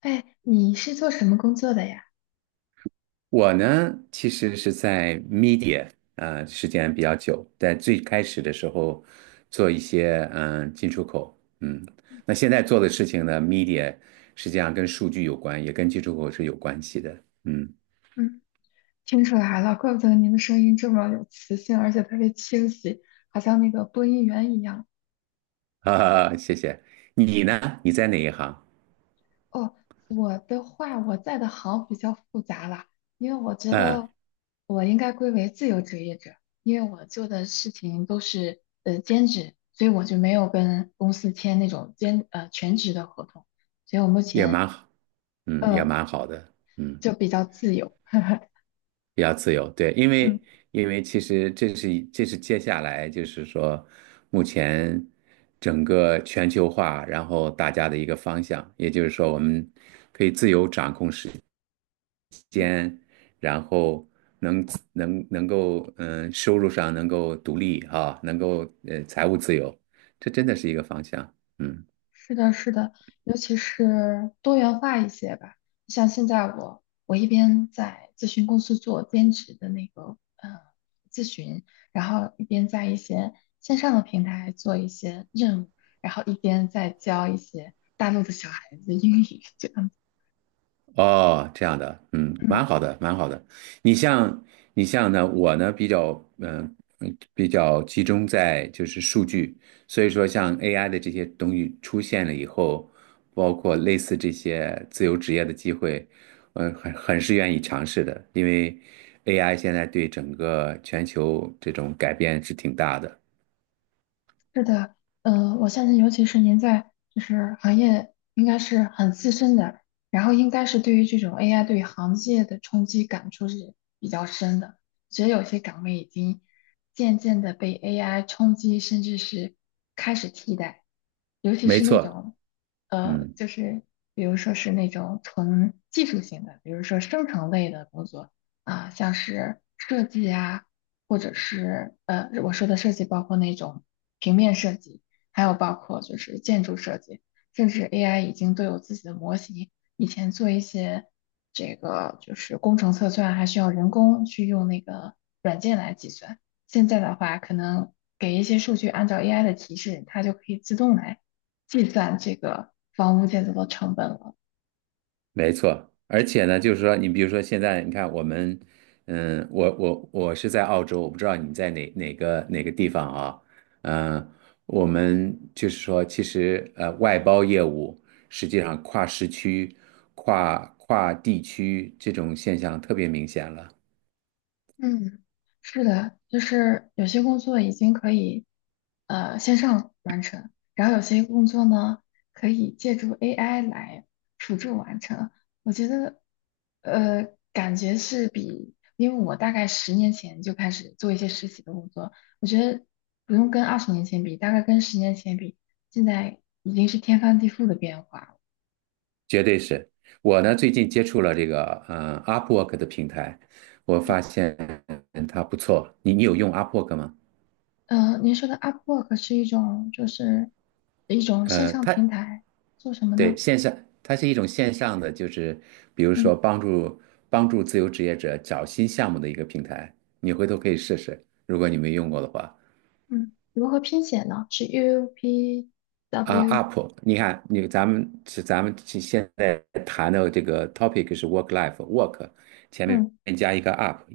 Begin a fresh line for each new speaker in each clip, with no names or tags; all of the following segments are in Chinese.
哎，你是做什么工作的呀？
我呢，其实是在 media 啊、时间比较久，在最开始的时候做一些进出口，那现在做的事情呢，media 实际上跟数据有关，也跟进出口是有关系的，
嗯，听出来了，怪不得您的声音这么有磁性，而且特别清晰，好像那个播音员一样。
啊，谢谢。你呢？你在哪一行？
哦，我的话，我在的行比较复杂啦，因为我觉
嗯，
得我应该归为自由职业者，因为我做的事情都是兼职，所以我就没有跟公司签那种全职的合同，所以我目
也
前
蛮好，也
呃
蛮好的，嗯。
就比较自由。
比较自由，对，因为
嗯，
因为其实这是接下来就是说，目前整个全球化，然后大家的一个方向，也就是说我们可以自由掌控时间，然后能能够收入上能够独立啊，能够财务自由，这真的是一个方向，嗯。
是的，是的，尤其是多元化一些吧。像现在我一边在咨询公司做兼职的那个咨询，然后一边在一些线上的平台做一些任务，然后一边在教一些大陆的小孩子英语，这样子。
哦，这样的，蛮
嗯，
好的，蛮好的。你像你像呢，我呢比较嗯、比较集中在就是数据，所以说像 AI 的这些东西出现了以后，包括类似这些自由职业的机会，很是愿意尝试的，因为 AI 现在对整个全球这种改变是挺大的。
是的，我相信，尤其是您在就是行业应该是很资深的，然后应该是对于这种 AI 对行业的冲击感触是比较深的。其实有些岗位已经渐渐的被 AI 冲击，甚至是开始替代，尤其
没
是那
错，
种
嗯。
就是比如说是那种纯技术型的，比如说生成类的工作啊，像是设计啊。或者是我说的设计包括那种平面设计，还有包括就是建筑设计，甚至 AI 已经都有自己的模型。以前做一些这个就是工程测算，还需要人工去用那个软件来计算。现在的话，可能给一些数据，按照 AI 的提示，它就可以自动来计算这个房屋建造的成本了。
没错，而且呢，就是说，你比如说现在，你看我们，我是在澳洲，我不知道你在哪个地方啊，嗯，我们就是说，其实外包业务实际上跨时区、跨地区这种现象特别明显了，
嗯，是的，就是有些工作已经可以线上完成，然后有些工作呢可以借助 AI 来辅助完成。我觉得呃感觉是比，因为我大概十年前就开始做一些实习的工作，我觉得不用跟20年前比，大概跟十年前比，现在已经是天翻地覆的变化了。
绝对是。我呢最近接触了这个Upwork 的平台，我
嗯，
发现它不错，你有用 Upwork 吗？
您说的 Upwork 是一种线
呃，
上
它。
平台，做什么
对，
呢？
线上，它是一种线上的，就是比如说
嗯
帮助自由职业者找新项目的一个平台，你回头可以试试，如果你没用过的话。
嗯，如何拼写呢？是 U P
啊
W，
，Up，你看，你咱们是咱们是现在谈的这个 topic 是 work life work，前
嗯
面加一个 up，up，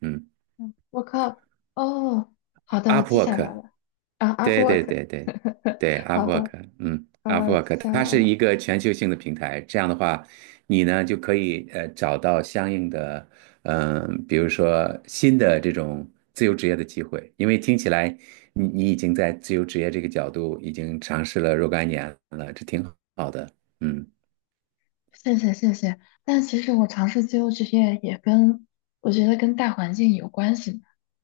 嗯
嗯，work up。哦，好的，我记下来
，Upwork，
了。啊，up
对，对，
work。
对，对， 对
好
，Upwork，
的，好了，记
Upwork，
下
它
来
是
了。
一个全球性的平台。这样的话，你呢就可以找到相应的，比如说新的这种自由职业的机会。因为听起来你已经在自由职业这个角度已经尝试了若干年了，这挺好的。嗯，
谢谢谢谢，但其实我尝试自由职业也跟我觉得跟大环境有关系嘛，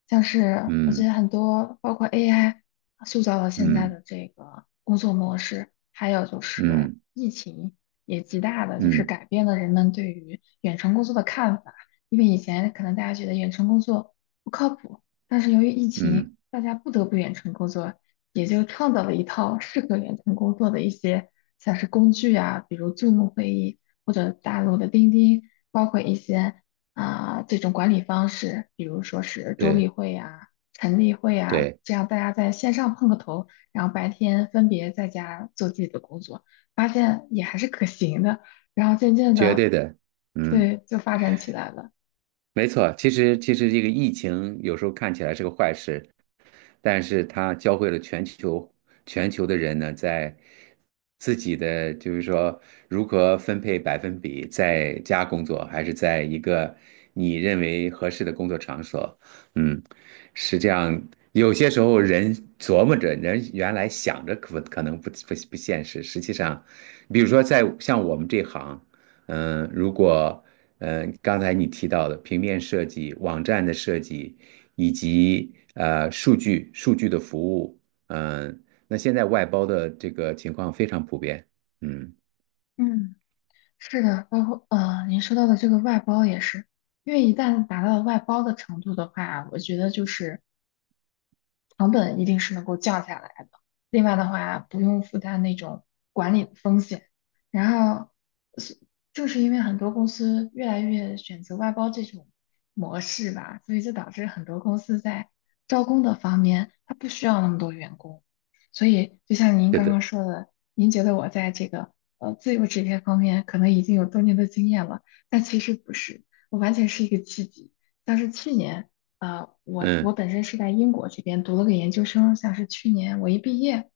像是我觉得
嗯，
很多包括 AI 塑造了现在
嗯，
的这个工作模式，还有就是
嗯，
疫情也极大的就
嗯，
是
嗯，
改变了人们对于远程工作的看法，因为以前可能大家觉得远程工作不靠谱，但是由于疫情，
嗯，
大家不得不远程工作，也就创造了一套适合远程工作的一些像是工具啊，比如 Zoom 会议或者大陆的钉钉，包括一些啊、这种管理方式，比如说是周例
对，
会呀、晨例会啊，
对，
这样大家在线上碰个头，然后白天分别在家做自己的工作，发现也还是可行的，然后渐渐
绝
的，
对的，嗯。
对，就发展起来了。
没错，其实这个疫情有时候看起来是个坏事，但是它教会了全球的人呢，在自己的就是说如何分配百分比，在家工作还是在一个你认为合适的工作场所，嗯，实际上有些时候人琢磨着，人原来想着可能不现实，实际上，比如说在像我们这行。如果刚才你提到的平面设计、网站的设计，以及数据的服务，那现在外包的这个情况非常普遍。嗯，
嗯。是的，包括您说到的这个外包也是，因为一旦达到外包的程度的话，我觉得就是成本一定是能够降下来的。另外的话，不用负担那种管理的风险。然后，是正是因为很多公司越来越选择外包这种模式吧，所以就导致很多公司在招工的方面，它不需要那么多员工。所以，就像您
对
刚
的，
刚说的，您觉得我在这个自由职业方面可能已经有多年的经验了，但其实不是，我完全是一个契机。像是去年。我
嗯，
本身是在英国这边读了个研究生，像是去年我一毕业，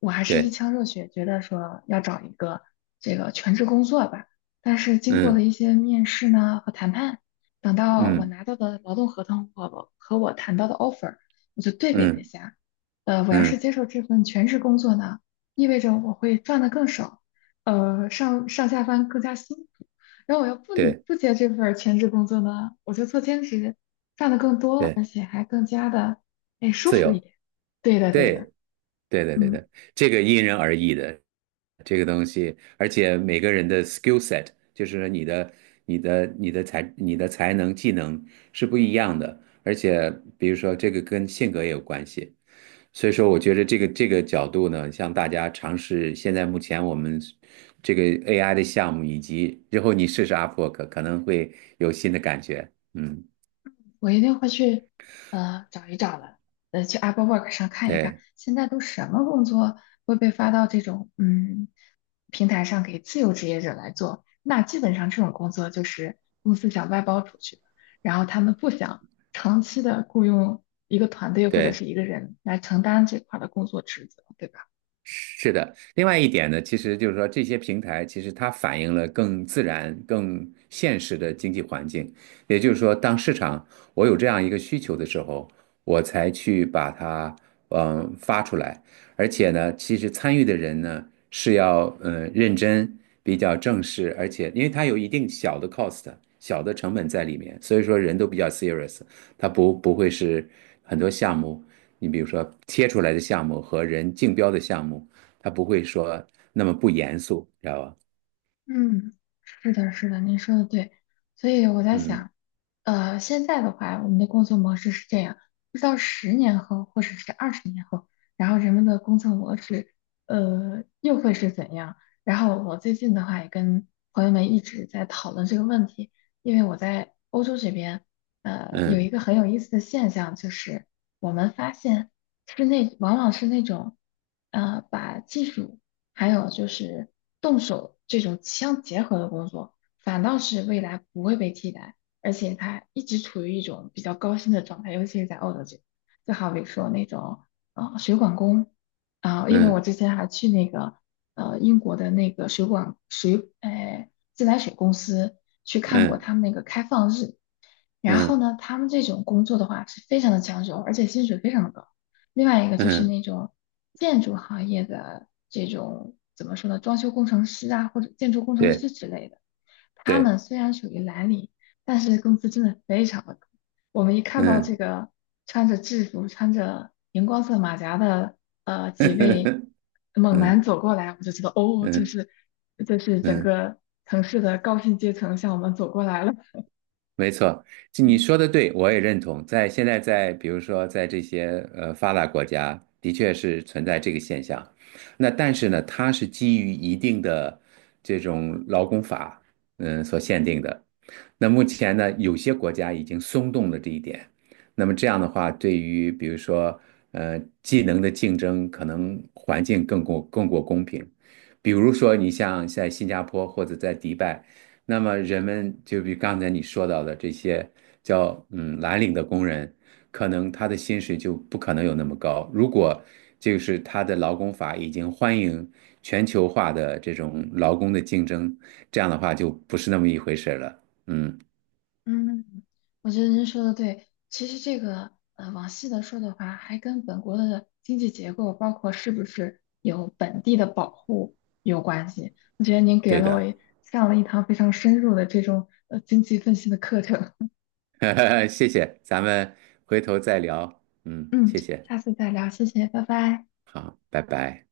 我还是一
对，
腔热血，觉得说要找一个这个全职工作吧。但是经过了
嗯，
一些面试呢和谈判，等到我
嗯，
拿到的劳动合同和我谈到的 offer，我就对比了一
嗯，
下，我要是
嗯，
接受这份全职工作呢，意味着我会赚的更少，上上下班更加辛苦。然后我要不
对，
不接这份儿全职工作呢，我就做兼职，赚的更多，
对，
而且还更加的哎舒
自
服一
由，
点。对的，对的，
对。对，对，对，
嗯，
对，这个因人而异的，这个东西，而且每个人的 skill set，就是你的才能、技能是不一样的，而且比如说这个跟性格也有关系，所以说我觉得这个角度呢，向大家尝试现在目前我们这个 AI 的项目，以及之后你试试 Upwork，可能会有新的感觉。嗯，
我一定会去找一找的，去 Apple Work 上看一看，
对，
现在都什么工作会被发到这种平台上给自由职业者来做？那基本上这种工作就是公司想外包出去的，然后他们不想长期的雇佣一个团队或者是
对。
一个人来承担这块儿的工作职责，对吧？
是的，另外一点呢，其实就是说这些平台其实它反映了更自然、更现实的经济环境。也就是说，当市场我有这样一个需求的时候，我才去把它发出来。而且呢，其实参与的人呢是要认真、比较正式，而且因为它有一定小的 cost、小的成本在里面，所以说人都比较 serious，它不会是很多项目。你比如说贴出来的项目和人竞标的项目，他不会说那么不严肃，知道吧？
嗯，是的，是的，您说的对，所以我在
嗯，
想，现在的话，我们的工作模式是这样，不知道十年后或者是20年后，然后人们的工作模式，又会是怎样？然后我最近的话也跟朋友们一直在讨论这个问题，因为我在欧洲这边，有一
嗯，
个很有意思的现象，就是我们发现往往是那种，把技术。还有就是动手这种相结合的工作，反倒是未来不会被替代，而且它一直处于一种比较高薪的状态，尤其是在澳洲这边。就好比说那种水管工啊、因为我
嗯，
之前还去那个英国的那个水管自来水公司去看过
嗯，
他们那个开放日，然后
嗯，
呢，他们这种工作的话是非常的抢手，而且薪水非常的高。另外一个就
嗯，
是
嗯，
那种建筑行业的这种怎么说呢，装修工程师啊，或者建筑工程
对，
师之类的，他
对，
们虽然属于蓝领，但是工资真的非常的高。我们一看到这
嗯
个穿着制服、穿着荧光色马甲的几位 猛男
嗯，
走过来，我就知道哦，这
嗯，
是这是整
嗯。
个城市的高薪阶层向我们走过来了。
没错，就你
嗯
说的对，我也认同。在现在在，比如说在这些发达国家，的确是存在这个现象。那但是呢，它是基于一定的这种劳工法，所限定的。那目前呢，有些国家已经松动了这一点。那么这样的话，对于比如说技能的竞争，可能环境更过公平。比如说，你像在新加坡或者在迪拜。那么人们就比刚才你说到的这些叫蓝领的工人，可能他的薪水就不可能有那么高。如果就是他的劳工法已经欢迎全球化的这种劳工的竞争，这样的话就不是那么一回事了。嗯，
嗯，我觉得您说的对。其实这个，往细的说的话，还跟本国的经济结构，包括是不是有本地的保护有关系。我觉得您给
对
了我
的，
一上了一堂非常深入的这种经济分析的课程。
谢谢，咱们回头再聊。嗯，
嗯，
谢谢，
下次再聊，谢谢，拜拜。
好，拜拜。